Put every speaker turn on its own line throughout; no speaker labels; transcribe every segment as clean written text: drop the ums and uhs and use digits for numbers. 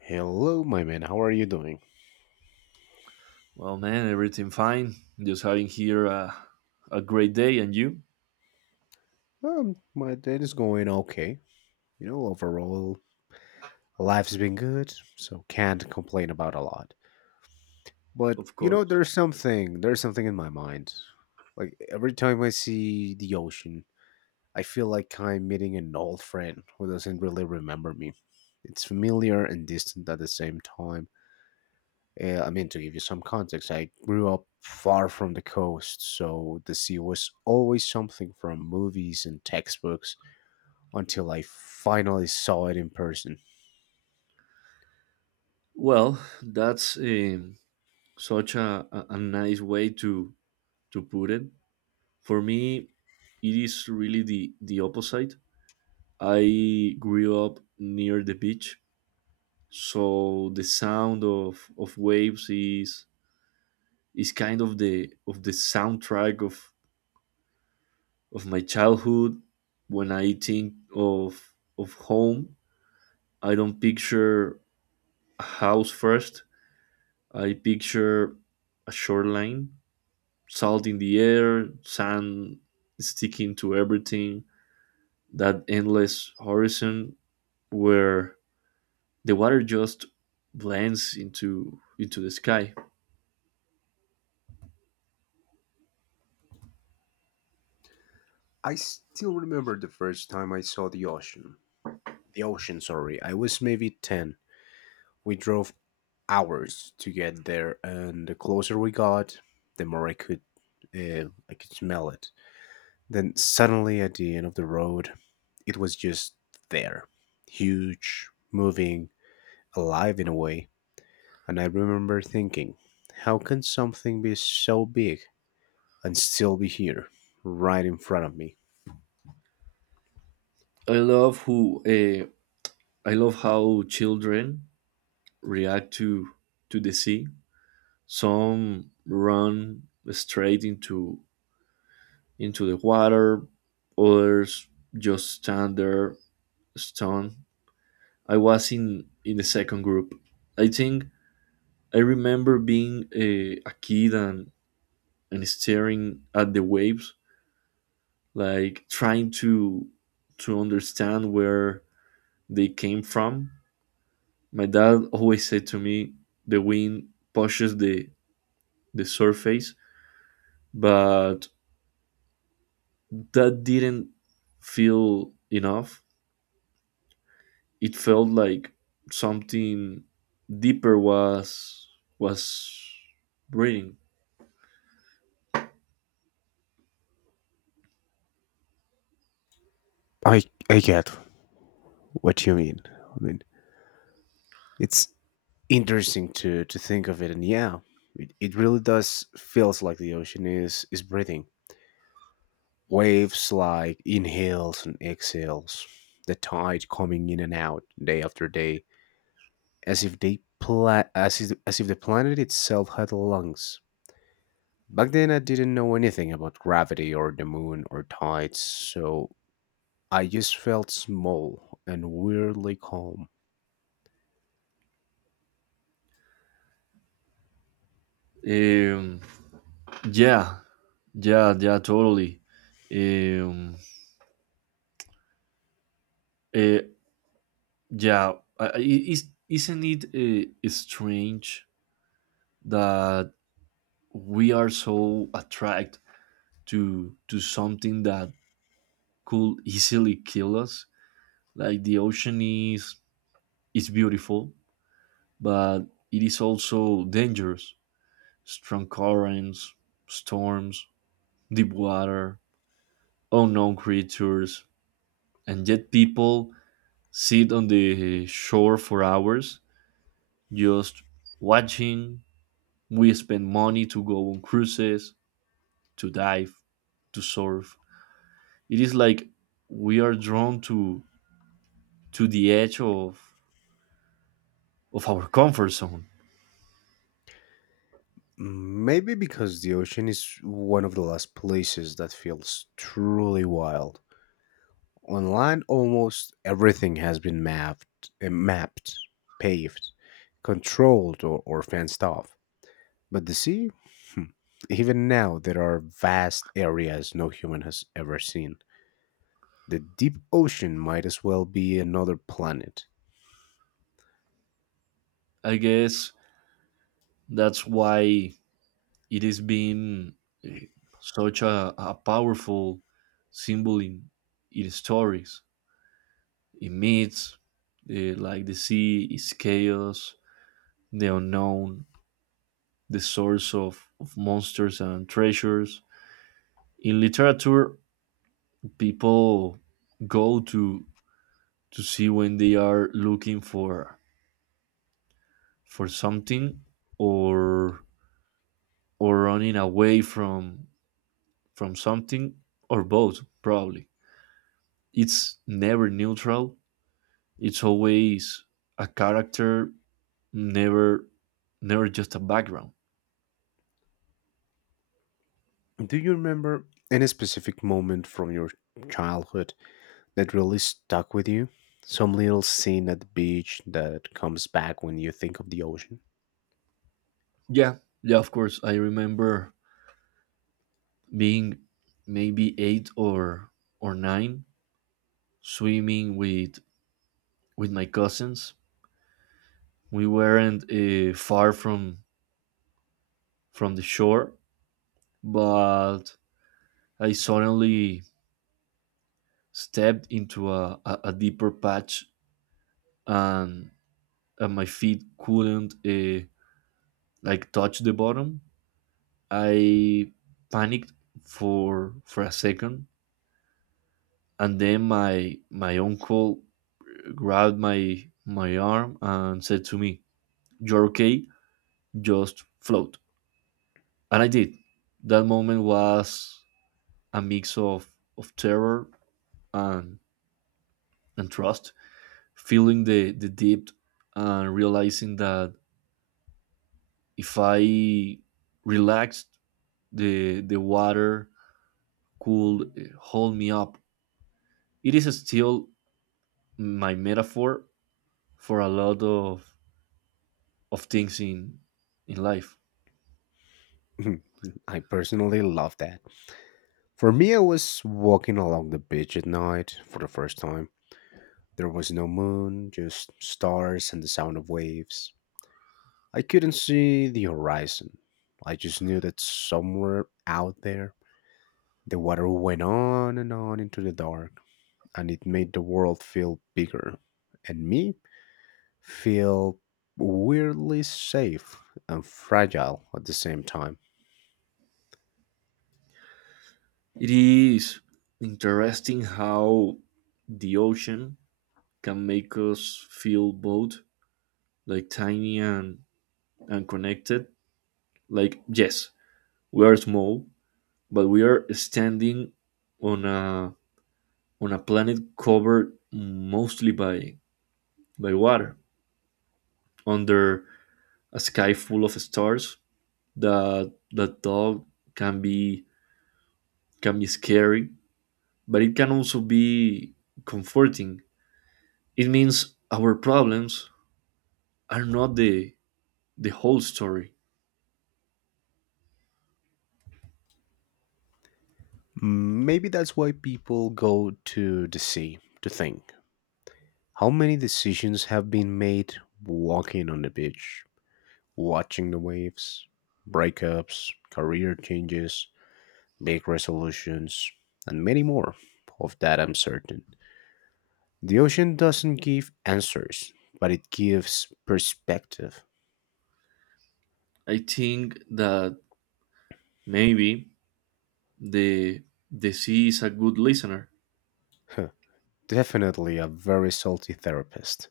Hello, my man. How are you doing?
Well, man, everything fine. Just having here a great day, and you,
My day is going okay. You know, overall, life's been good, so can't complain about a lot. But
of
you know,
course.
there's something. There's something in my mind. Like every time I see the ocean, I feel like I'm meeting an old friend who doesn't really remember me. It's familiar and distant at the same time. I mean, to give you some context, I grew up far from the coast, so the sea was always something from movies and textbooks until I finally saw it in person.
Well, that's such a nice way to put it. For me, it is really the opposite. I grew up near the beach, so the sound of waves is kind of the soundtrack of my childhood. When I think of home, I don't picture house first, I picture a shoreline, salt in the air, sand sticking to everything, that endless horizon where the water just blends into the sky.
I still remember the first time I saw the ocean. The ocean, sorry. I was maybe 10. We drove hours to get there, and the closer we got, the more I could smell it. Then suddenly at the end of the road, it was just there. Huge, moving, alive in a way. And I remember thinking, how can something be so big and still be here, right in front of me?
I love who uh, I love how children react to the sea. Some run straight into the water, others just stand there stunned. I was in the second group. I think I remember being a kid and staring at the waves, like trying to understand where they came from. My dad always said to me, "The wind pushes the surface," but that didn't feel enough. It felt like something deeper was breathing.
I I get what you mean. I mean, it's interesting to think of it, and yeah, it really does feels like the ocean is breathing. Waves like inhales and exhales, the tide coming in and out day after day, as if the planet itself had lungs. Back then, I didn't know anything about gravity or the moon or tides, so I just felt small and weirdly calm.
Um, Yeah, yeah, yeah, totally. Um, uh, yeah, I- is Isn't it strange that we are so attracted to something that could easily kill us? Like the ocean is beautiful, but it is also dangerous. Strong currents, storms, deep water, unknown creatures, and yet people sit on the shore for hours just watching. We spend money to go on cruises, to dive, to surf. It is like we are drawn to the edge of our comfort zone.
Maybe because the ocean is one of the last places that feels truly wild. On land, almost everything has been mapped, paved, controlled, or fenced off. But the sea, Hmm. even now, there are vast areas no human has ever seen. The deep ocean might as well be another planet.
I guess that's why it has been eh, such a powerful symbol in stories, in myths. Like the sea is chaos, the unknown, the source of monsters and treasures. In literature, people go to see when they are looking for something or running away from something, or both probably. It's never neutral, it's always a character, never just a background.
Do you remember any specific moment from your childhood that really stuck with you? Some little scene at the beach that comes back when you think of the ocean?
Yeah, yeah, of course I remember being maybe 8 or 9, swimming with my cousins. We weren't far from the shore, but I suddenly stepped into a deeper patch, and, and my feet couldn't like touch the bottom. I panicked for a second, and then my uncle grabbed my arm and said to me, "You're okay. Just float." And I did. That moment was a mix of terror and, and trust, feeling the depth and realizing that if I relaxed, the water could hold me up. It is still my metaphor for a lot of things in life.
I personally love that. For me, I was walking along the beach at night for the first time. There was no moon, just stars and the sound of waves. I couldn't see the horizon. I just knew that somewhere out there, the water went on and on into the dark, and it made the world feel bigger. And me? Feel weirdly safe and fragile at the same time.
It is interesting how the ocean can make us feel both like tiny and connected. Like yes, we are small, but we are standing on a on a planet covered mostly by water under a sky full of stars that dog can be scary, but it can also be comforting. It means our problems are not the whole story.
Maybe that's why people go to the sea to think. How many decisions have been made walking on the beach, watching the waves, breakups, career changes, big resolutions, and many more? Of that, I'm certain. The ocean doesn't give answers, but it gives perspective.
I think that maybe the sea is a good listener.
Huh, Definitely a very salty therapist.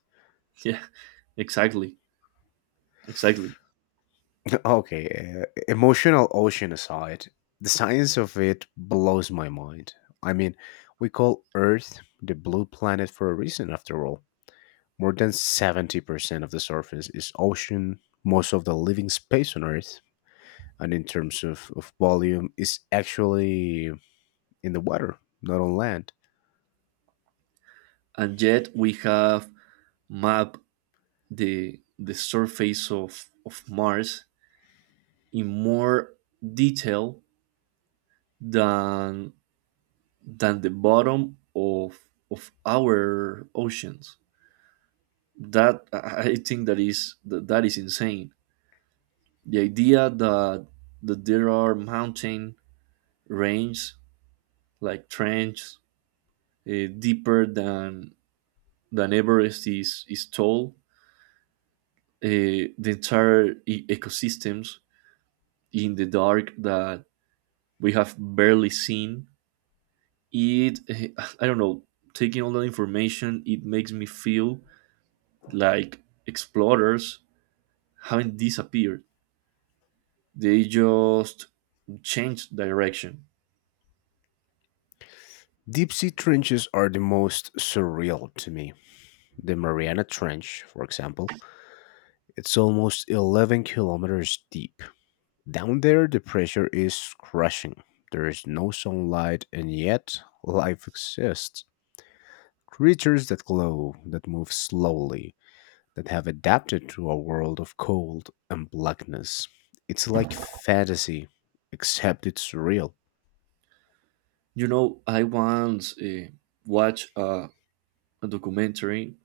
Yeah, exactly, exactly.
Okay, emotional ocean aside, the science of it blows my mind. I mean, we call Earth the blue planet for a reason, after all. More than 70% of the surface is ocean, most of the living space on Earth, and in terms of volume, is actually in the water, not on land.
And yet we have mapped the surface of Mars in more detail than the bottom of our oceans. That I think that is that, That is insane. The idea that there are mountain ranges, like trenches deeper than Everest is tall, the entire ecosystems in the dark that we have barely seen. It, eh, I don't know, taking all that information, it makes me feel like explorers haven't disappeared. They just changed direction.
Deep sea trenches are the most surreal to me. The Mariana Trench, for example, it's almost 11 kilometers deep. Down there, the pressure is crushing. There is no sunlight, and yet life exists. Creatures that glow, that move slowly, that have adapted to a world of cold and blackness. It's like fantasy, except it's real.
You know, I once watched a documentary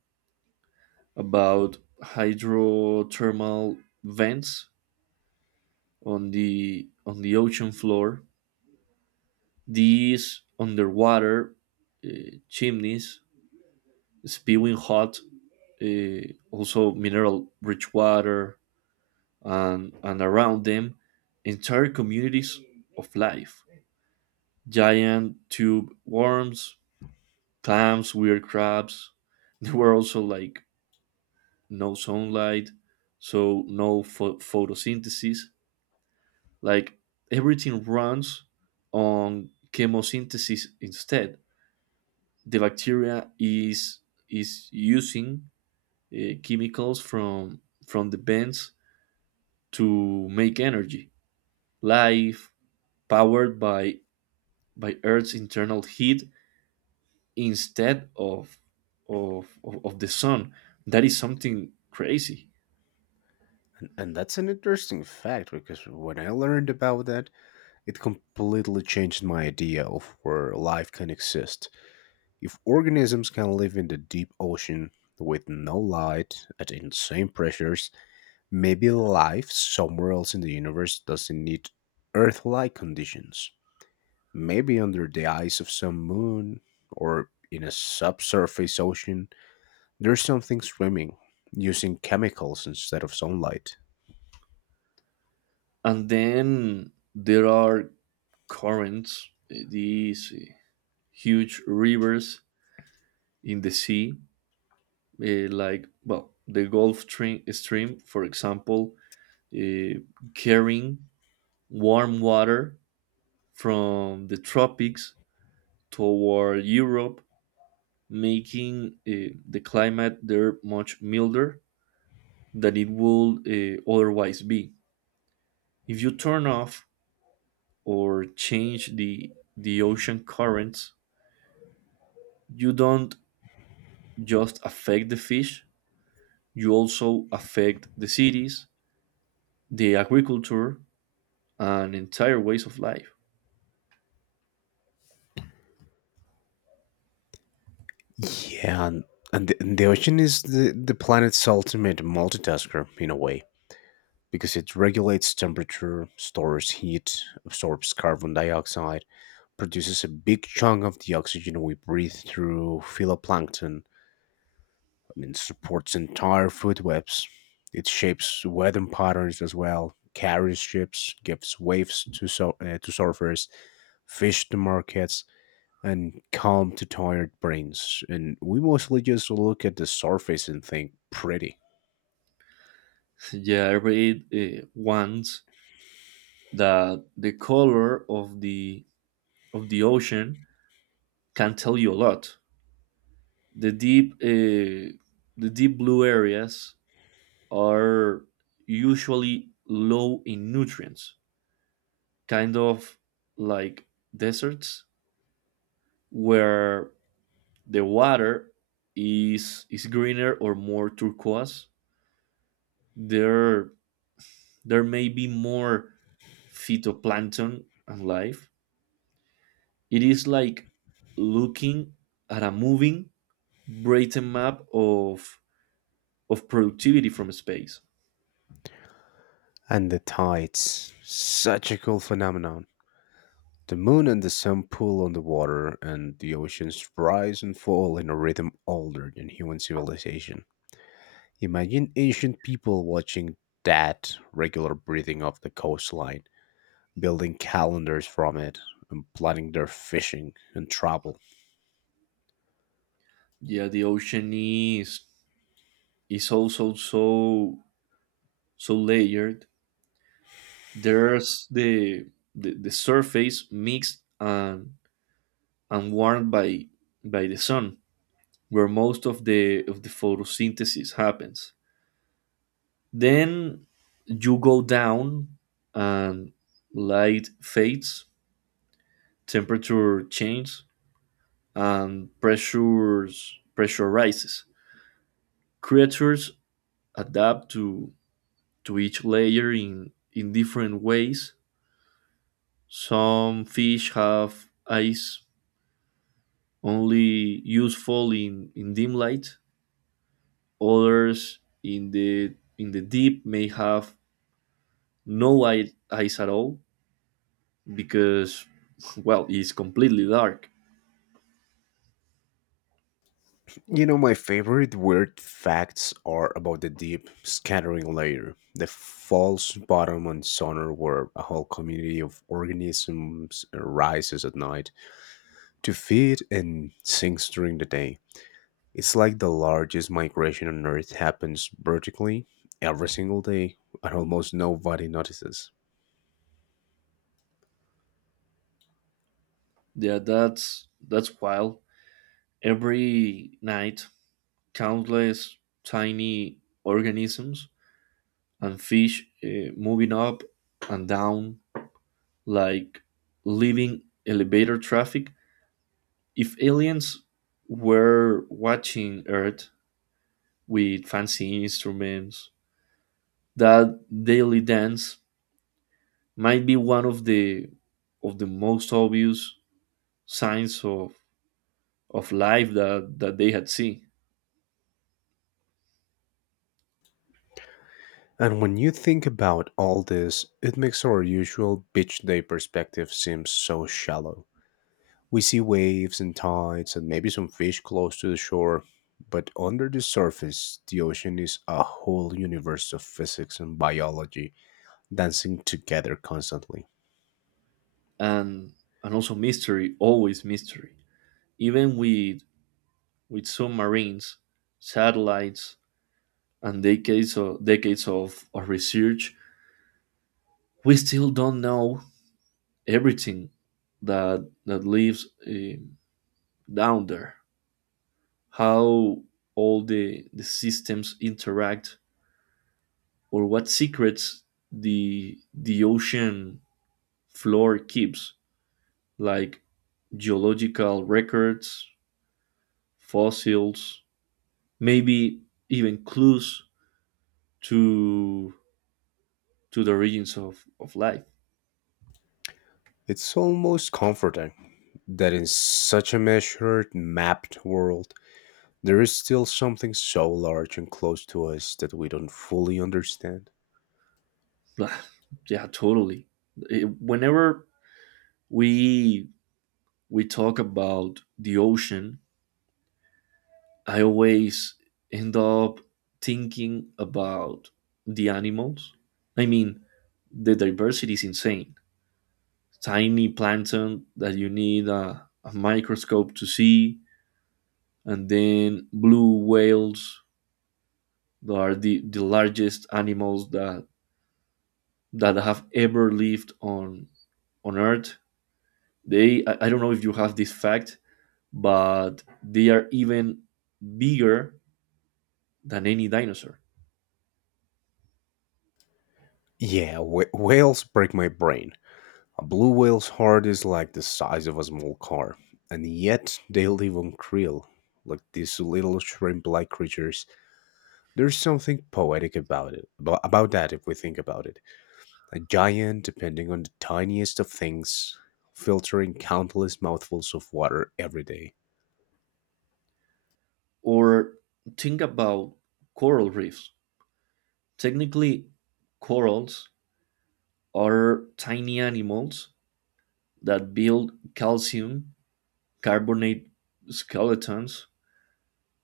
about hydrothermal vents on the ocean floor. These underwater chimneys spewing hot, also mineral rich water, and around them, entire communities of life. Giant tube worms, clams, weird crabs. There were also like no sunlight, so no photosynthesis. Like everything runs on chemosynthesis instead. The bacteria is using chemicals from the vents to make energy. Life powered by earth's internal heat instead of the sun. That is something crazy.
And that's an interesting fact because when I learned about that, it completely changed my idea of where life can exist. If organisms can live in the deep ocean with no light at insane pressures, maybe life somewhere else in the universe doesn't need Earth-like conditions. Maybe under the ice of some moon or in a subsurface ocean, there's something swimming using chemicals instead of sunlight.
And then there are currents, these huge rivers in the sea, like well the Stream, for example, uh, carrying warm water from the tropics toward Europe, making the climate there much milder than it would otherwise be. If you turn off or change the ocean currents, you don't just affect the fish; you also affect the cities, the agriculture, and entire ways of life.
Yeah, and the ocean is the planet's ultimate multitasker in a way, because it regulates temperature, stores heat, absorbs carbon dioxide, produces a big chunk of the oxygen we breathe through phytoplankton, and supports entire food webs. It shapes weather patterns as well, carries ships, gives waves to surfers, fish to markets, and calm to tired brains. And we mostly just look at the surface and think pretty.
Yeah, I read once that the color of the ocean can tell you a lot. The deep uh, the deep blue areas are usually low in nutrients, kind of like deserts where the water is greener or more turquoise. There, may be more phytoplankton and life. It is like looking at a moving, brazen map of productivity from space.
And the tides, such a cool phenomenon. The moon and the sun pull on the water, and the oceans rise and fall in a rhythm older than human civilization. Imagine ancient people watching that regular breathing of the coastline, building calendars from it, and planning their fishing and travel.
Yeah, the ocean is also so layered. There's the surface mixed and warmed by the sun, where most of the photosynthesis happens. Then you go down and light fades, temperature changes, and pressures pressurizes. Creatures adapt to each layer in different ways. Some fish have eyes only useful in dim light. Others in the deep may have no eye, eyes at all because well it's completely dark.
You know, my favorite weird facts are about the deep scattering layer, the false bottom on sonar where a whole community of organisms rises at night to feed and sings during the day. It's like the largest migration on Earth happens vertically every single day, and almost nobody notices.
Yeah, that's wild. Every night, countless tiny organisms and fish moving up and down like living elevator traffic. If aliens were watching Earth with fancy instruments, that daily dance might be one of the most obvious signs of life that they had seen.
And when you think about all this, it makes our usual beach day perspective seem so shallow. We see waves and tides and maybe some fish close to the shore, but under the surface, the ocean is a whole universe of physics and biology dancing together constantly.
And also mystery, always mystery, even with submarines, satellites, and decades of research, we still don't know everything that lives down there. How all the systems interact, or what secrets the ocean floor keeps, like geological records, fossils, maybe even clues to the origins of life.
It's almost comforting that in such a measured, mapped world, there is still something so large and close to us that we don't fully understand.
Yeah, totally. Whenever we we talk about the ocean, I always end up thinking about the animals. I mean, the diversity is insane. Tiny plankton that you need a microscope to see, and then blue whales that are the largest animals that have ever lived on earth. I don't know if you have this fact, but they are even bigger than any dinosaur.
Yeah, whales break my brain. A blue whale's heart is like the size of a small car, and yet they live on krill, like these little shrimp like creatures. There's something poetic about about that if we think about it. A giant depending on the tiniest of things, filtering countless mouthfuls of water every day.
Or think about coral reefs. Technically, corals are tiny animals that build calcium carbonate skeletons,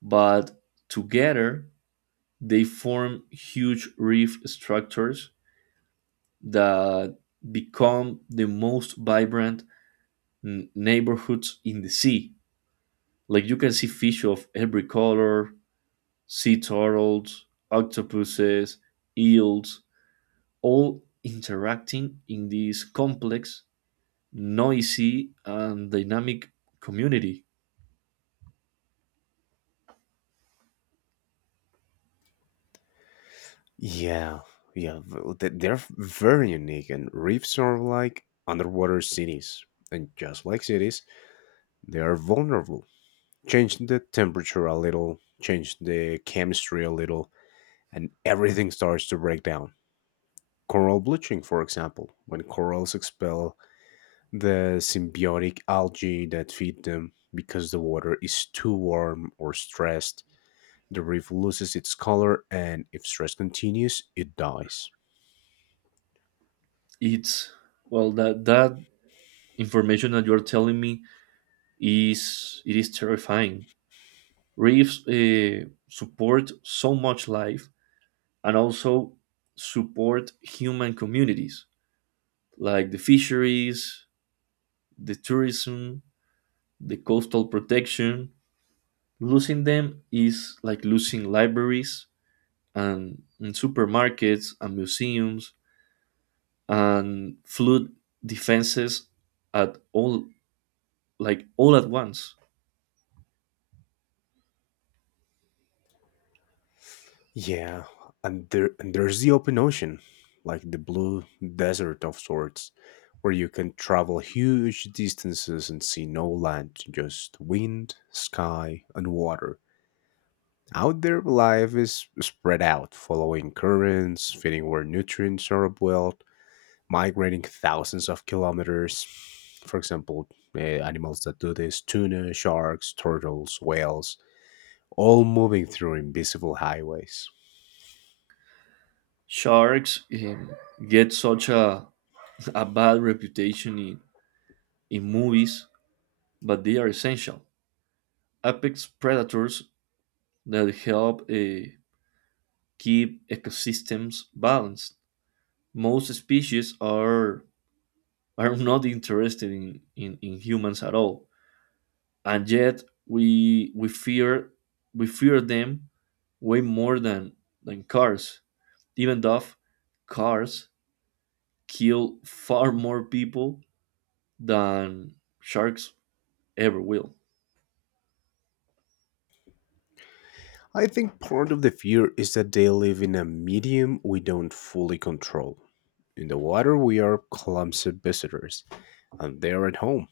but together they form huge reef structures that become the most vibrant neighborhoods in the sea. Like you can see fish of every color, sea turtles, octopuses, eels, all interacting in this complex, noisy, and dynamic community.
Yeah, very unique, and reefs are like underwater cities. And just like cities, they are vulnerable. Change the temperature a little, change the chemistry a little, and everything starts to break down. Coral bleaching, for example, when corals expel the symbiotic algae that feed them, because the water is too warm or stressed, the reef loses its color, and if stress continues, it dies.
It's well that information that you're telling me is it is terrifying. Reefs support so much life and also support human communities like the fisheries, the tourism, the coastal protection. Losing them is like losing libraries and supermarkets and museums and flood defenses at all, like all at once.
Yeah, and there's the open ocean, like the blue desert of sorts, where you can travel huge distances and see no land, just wind, sky, and water. Out there, life is spread out, following currents, feeding where nutrients are well, migrating thousands of kilometers. For example, animals that do this: tuna, sharks, turtles, whales, all moving through invisible highways.
Sharks get such a bad reputation in movies, but they are essential. Apex predators that help keep ecosystems balanced. Most species are not interested in humans at all, and yet we fear them way more than cars, even though cars kill far more people than sharks ever will.
I think part of the fear is that they live in a medium we don't fully control. In the water, we are clumsy visitors, and they are at home.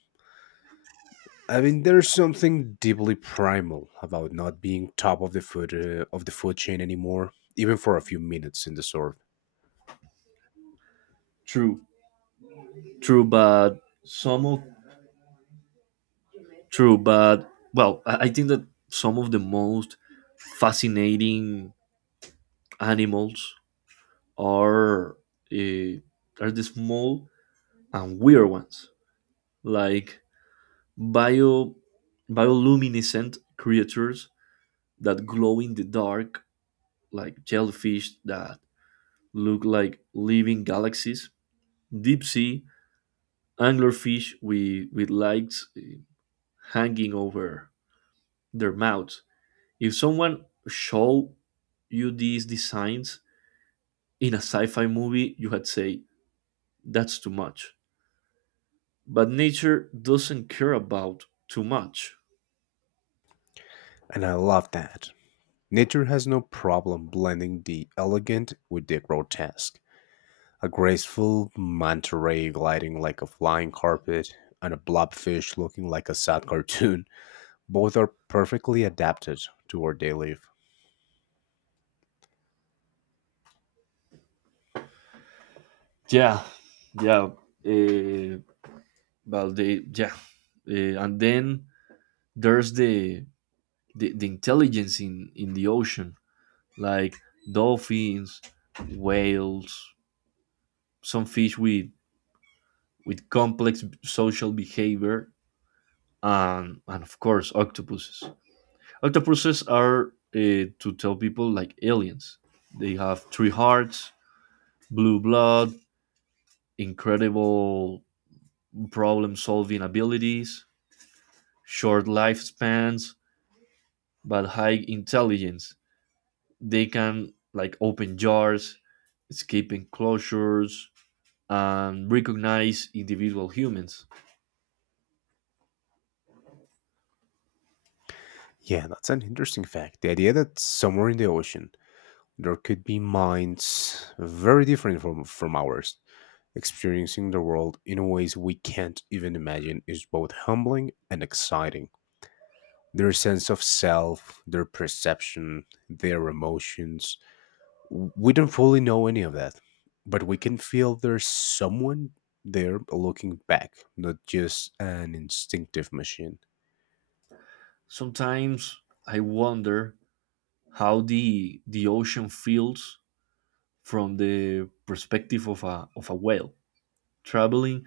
I mean, there's something deeply primal about not being top of the food chain anymore, even for a few minutes in the surf,
True true but some of true but well I think that some of the most fascinating animals are uh, are the small and weird ones, like bio bioluminescent creatures that glow in the dark, like jellyfish that look like living galaxies, deep sea anglerfish with lights hanging over their mouths. If someone show you these designs in a sci-fi movie, you had say that's too much, but nature doesn't care about too much.
and I love that. Nature has no problem blending the elegant with the grotesque. A graceful manta ray gliding like a flying carpet and a blobfish looking like a sad cartoon, both are perfectly adapted to where they live.
yeah yeah eh, Well, they yeah, and then there's the intelligence in the ocean, like dolphins, whales, some fish with complex social behavior, and of course octopuses. Octopuses are to tell people like aliens. They have 3 hearts, blue blood, incredible problem solving abilities, short lifespans, but high intelligence. They can like open jars, escape enclosures, and recognize individual humans.
Yeah, that's an interesting fact. The idea that somewhere in the ocean there could be minds very different from ours, experiencing the world in ways we can't even imagine is both humbling and exciting. Their sense of self, their perception, their emotions. We don't fully know any of that, but we can feel there's someone there looking back, not just an instinctive machine.
Sometimes I wonder how the ocean feels from the perspective of a whale traveling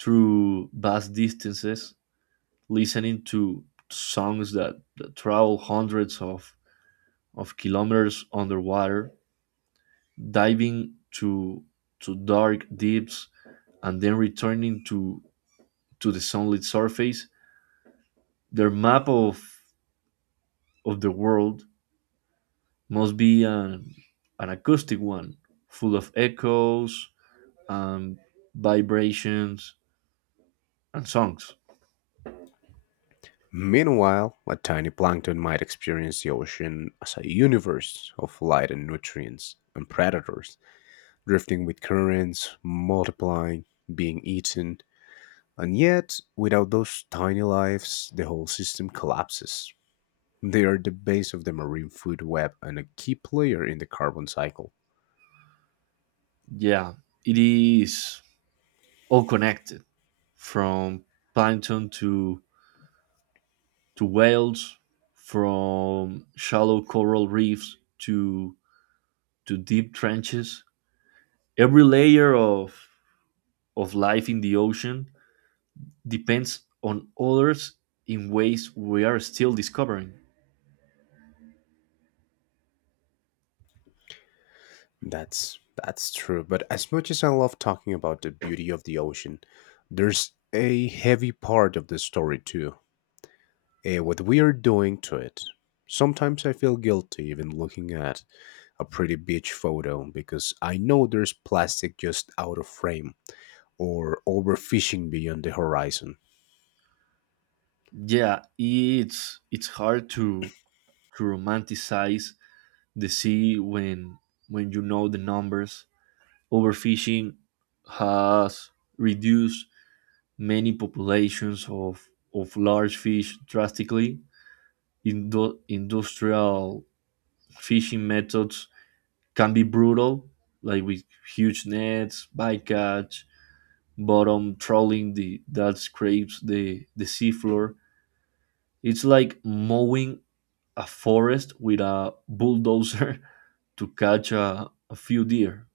through vast distances, listening to songs that, that travel hundreds of kilometers underwater, diving to dark deeps and then returning to the sunlit surface. Their map of the world must be an acoustic one, full of echoes and vibrations and songs.
Meanwhile, a tiny plankton might experience the ocean as a universe of light and nutrients and predators, drifting with currents, multiplying, being eaten, and yet, without those tiny lives, the whole system collapses. They are the base of the marine food web and a key player in the carbon cycle.
Yeah, it is all connected, from plankton to whales, from shallow coral reefs to deep trenches. Every layer of life in the ocean depends on others in ways we are still discovering.
That's that's true, but as much as I love talking about the beauty of the ocean, there's a heavy part of the story too. What we are doing to it. Sometimes I feel guilty even looking at a pretty beach photo because I know there's plastic just out of frame or overfishing beyond the horizon.
Yeah, it's hard to romanticize the sea when you know the numbers. Overfishing has reduced many populations of large fish drastically. Industrial fishing methods can be brutal, like with huge nets, bycatch, but on trawling the that scrapes the seafloor, it's like mowing a forest with a bulldozer to catch a few deer.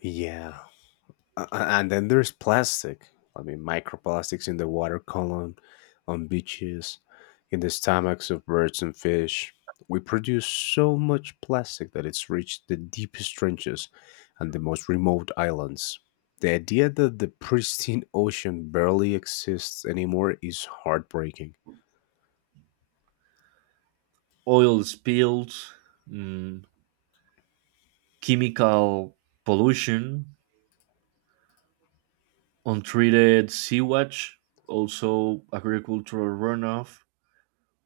Yeah. And then there's plastic. I mean, microplastics in the water column, on beaches, in the stomachs of birds and fish. We produce so much plastic that it's reached the deepest trenches and the most remote islands. The idea that the pristine ocean barely exists anymore is heartbreaking.
Oil spills, mm, chemical pollution, untreated sewage, also agricultural runoff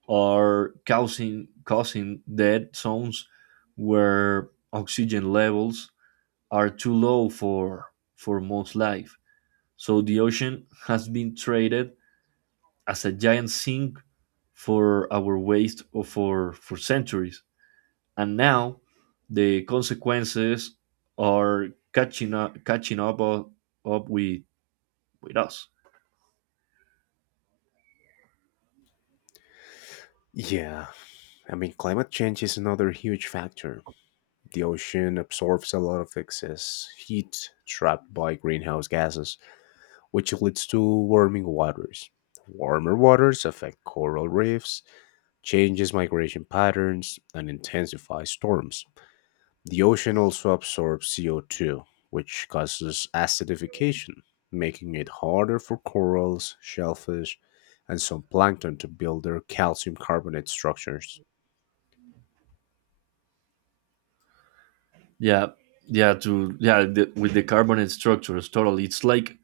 are causing dead zones where oxygen levels are too low for most life. So the ocean has been traded as a giant sink for our waste, or for centuries. And now the consequences are catching up with us.
Yeah, I mean, climate change is another huge factor. The ocean absorbs a lot of excess heat trapped by greenhouse gases which leads to warming waters. Warmer waters affect coral reefs, changes migration patterns, and intensifies storms. The ocean also absorbs CO2, which causes acidification, making it harder for corals, shellfish, and some plankton to build their calcium carbonate structures.
Yeah. Yeah. With the carbon structures, totally. It's like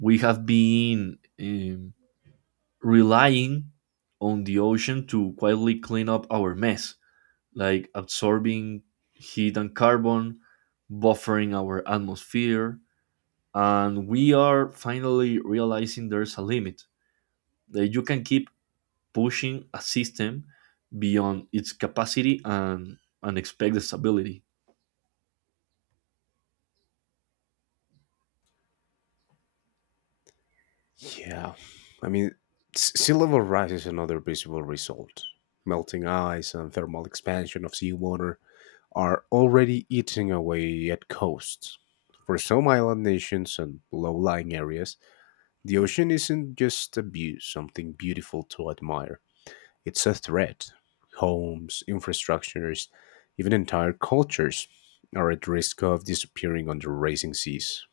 we have been relying on the ocean to quietly clean up our mess, like absorbing heat and carbon, buffering our atmosphere, and we are finally realizing there's a limit. That you can keep pushing a system beyond its capacity and expect the stability.
Yeah, I mean, sea level rise is another visible result. Melting ice and thermal expansion of seawater are already eating away at coasts. For some island nations and low lying areas, the ocean isn't just a view, something beautiful to admire. It's a threat. Homes, infrastructures, even entire cultures are at risk of disappearing under racing seas.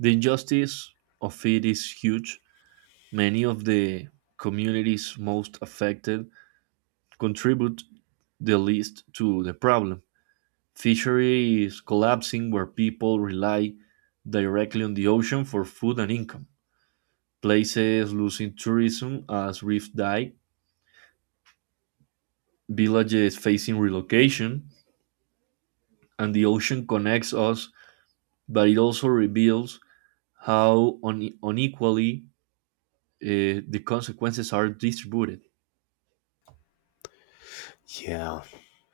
The injustice of it is huge. Many of the communities most affected contribute the least to the problem. Fishery is collapsing where people rely directly on the ocean for food and income. Places losing tourism as reefs die, villages facing relocation, and the ocean connects us, but it also reveals how unequally the consequences are distributed.
Yeah.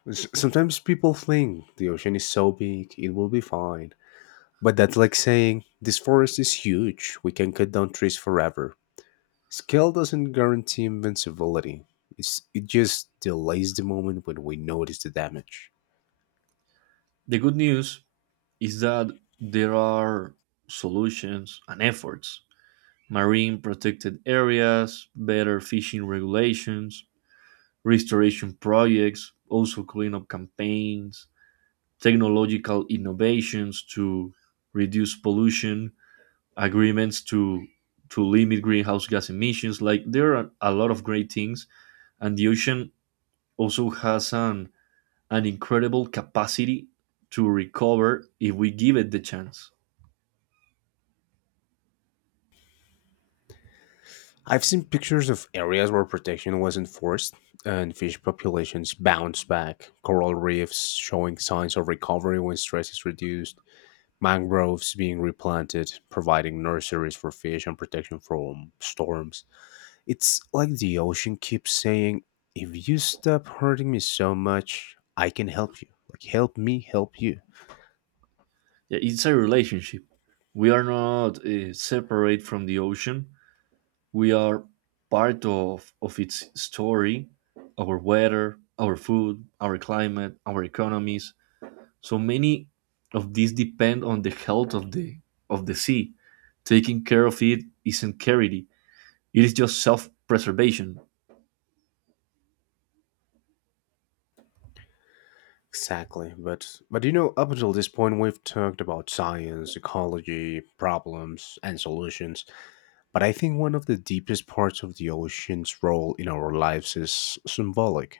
Sometimes people think the ocean is so big, it will be fine. But that's like saying, this forest is huge, we can cut down trees forever. Skill doesn't guarantee invincibility. It just delays the moment when we notice the damage.
The good news is that there are solutions and efforts: marine protected areas, better fishing regulations, restoration projects, also cleanup campaigns, technological innovations to reduce pollution, agreements to limit greenhouse gas emissions. Like, there are a lot of great things, and the ocean also has an incredible capacity to recover if we give it the chance.
I've seen pictures of areas where protection was enforced and fish populations bounce back, coral reefs showing signs of recovery when stress is reduced, mangroves being replanted, providing nurseries for fish and protection from storms. It's like the ocean keeps saying, if you stop hurting me so much, I can help you. Like, help me help you.
Yeah, it's a relationship. We are not separate from the ocean. We are part of its story, our weather, our food, our climate, our economies. So many of these depend on the health of the sea. Taking care of it isn't charity. It is just self-preservation.
Exactly, but up until this point, we've talked about science, ecology, problems, and solutions. But I think one of the deepest parts of the ocean's role in our lives is symbolic.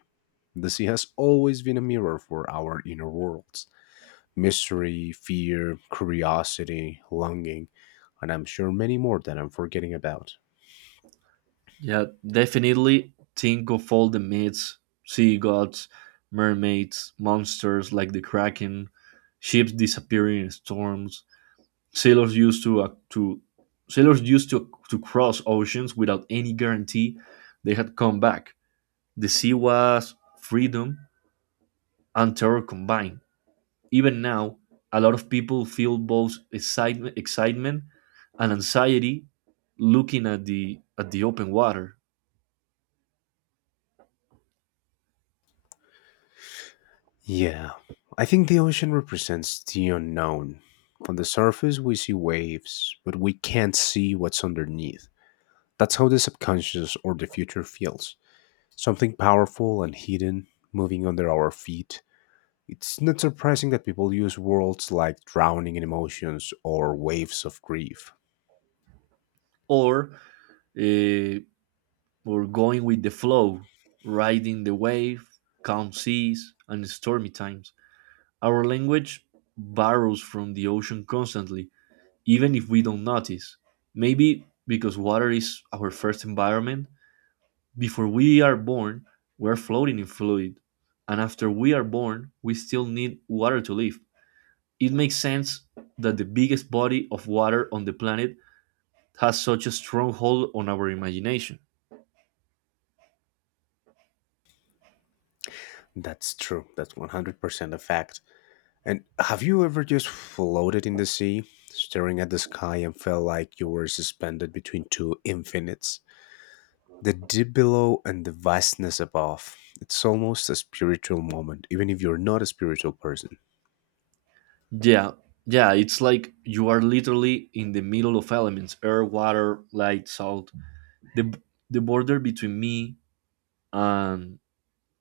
The sea has always been a mirror for our inner worlds: mystery, fear, curiosity, longing, and I'm sure many more that I'm forgetting about.
Yeah, definitely think of all the myths, sea gods, mermaids, monsters like the kraken, ships disappearing in storms. Sailors used to uh, to Sailors used to cross oceans without any guarantee they had come back. The sea was freedom and terror combined. Even now, a lot of people feel both excitement and anxiety looking at the open water.
Yeah, I think the ocean represents the unknown. On the surface, we see waves, but we can't see what's underneath. That's how the subconscious or the future feels something powerful and hidden moving under our feet. It's not surprising that people use words like drowning in emotions or waves of grief.
Or uh, or going with the flow, riding the wave, calm seas, and stormy times. Our language borrows from the ocean constantly, even if we don't notice. Maybe because water is our first environment. Before we are born, we're floating in fluid. And after we are born, we still need water to live. It makes sense that the biggest body of water on the planet has such a strong hold on our imagination.
That's true, that's 100% a fact. And have you ever just floated in the sea, staring at the sky and felt like you were suspended between two infinites? The deep below and the vastness above. It's almost a spiritual moment, even if you're not a spiritual person.
Yeah, yeah, it's like you are literally in the middle of elements: air, water, light, salt. The, the border between me and,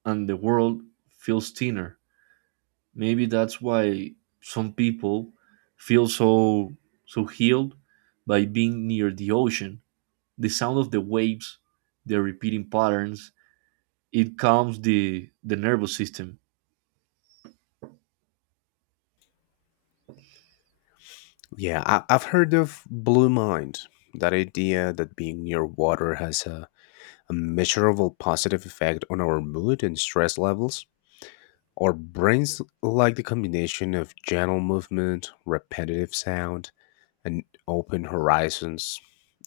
and the world feels thinner. Maybe that's why some people feel so healed by being near the ocean. The sound of the waves, the repeating patterns, it calms the nervous system.
Yeah, I've heard of blue mind, that idea that being near water has a measurable positive effect on our mood and stress levels. Our brains like the combination of gentle movement, repetitive sound, and open horizons.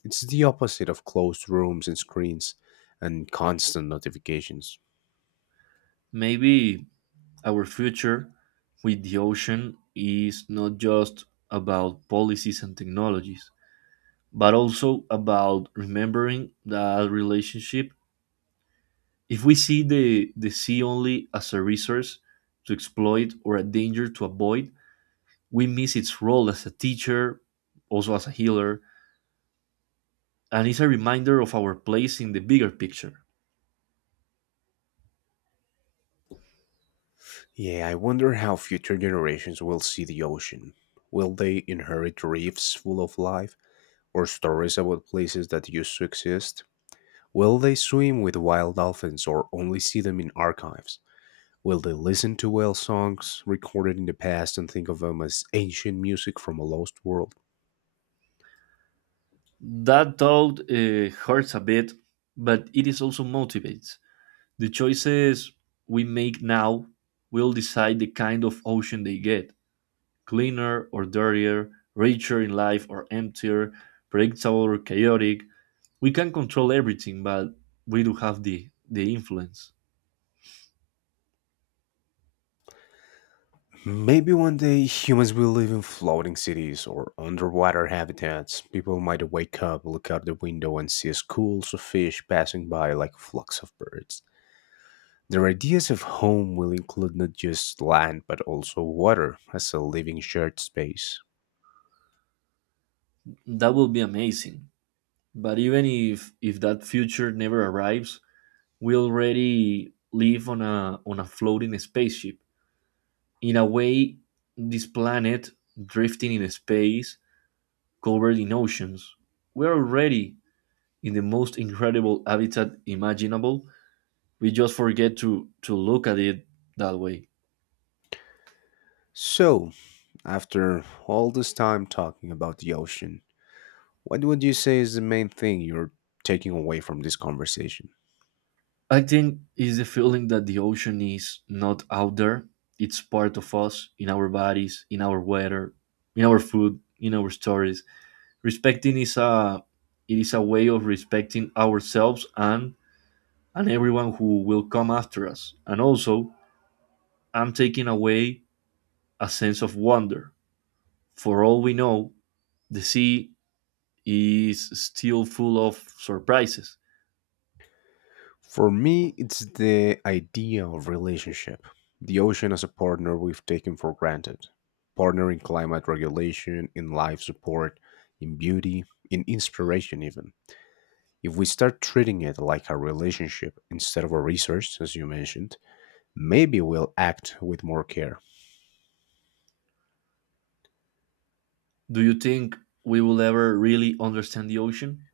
It's the opposite of closed rooms and screens and constant notifications.
Maybe our future with the ocean is not just about policies and technologies, but also about remembering that relationship. If we see the sea only as a resource to exploit or a danger to avoid, we miss its role as a teacher, also as a healer, and it's a reminder of our place in the bigger picture.
Yeah, I wonder how future generations will see the ocean. Will they inherit reefs full of life or stories about places that used to exist? Will they swim with wild dolphins or only see them in archives? Will they listen to whale songs recorded in the past and think of them as ancient music from a lost world?
That thought hurts a bit, but it is also motivates. The choices we make now will decide the kind of ocean they get: cleaner or dirtier, richer in life or emptier, predictable or chaotic. We can control everything, but we do have the influence.
Maybe one day humans will live in floating cities or underwater habitats. People might wake up, look out the window, and see schools of fish passing by like flocks of birds. Their ideas of home will include not just land but also water as a living shared space.
That will be amazing. But even if that future never arrives, we already live on a floating spaceship. In a way, this planet drifting in space, covered in oceans. We're already in the most incredible habitat imaginable. We just forget to look at it that way.
So, after all this time talking about the ocean, what would you say is the main thing you're taking away from this conversation?
I think is the feeling that the ocean is not out there. It's part of us, in our bodies, in our weather, in our food, in our stories. Respecting is a It is a way of respecting ourselves and everyone who will come after us. And also I'm taking away a sense of wonder. For all we know, the sea is still full of surprises.
For me, it's the idea of relationship. The ocean as a partner we've taken for granted. Partner in climate regulation, in life support, in beauty, in inspiration, even. If we start treating it like a relationship instead of a resource, as you mentioned, maybe we'll act with more care.
Do you think we will ever really understand the ocean?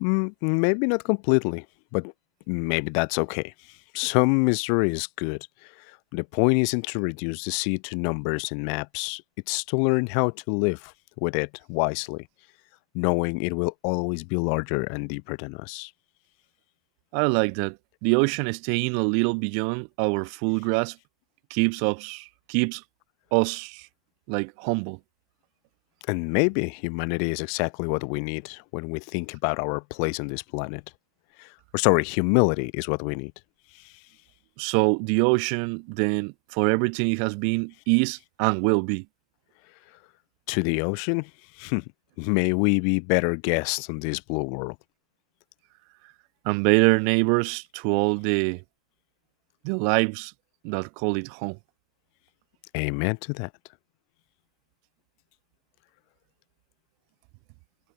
Mm, maybe not completely, but maybe that's okay. Some mystery is good. The point isn't to reduce the sea to numbers and maps, it's to learn how to live with it wisely, knowing it will always be larger and deeper than us.
I like that the ocean staying a little beyond our full grasp keeps us, keeps us like, humble.
And maybe humanity is exactly what we need when we think about our place on this planet. Or, sorry, humility is what we need.
So the ocean, then, for everything it has been, is, and will be,
To the ocean? May we be better guests on this blue world.
and better neighbors to all the lives that call it home.
Amen to that.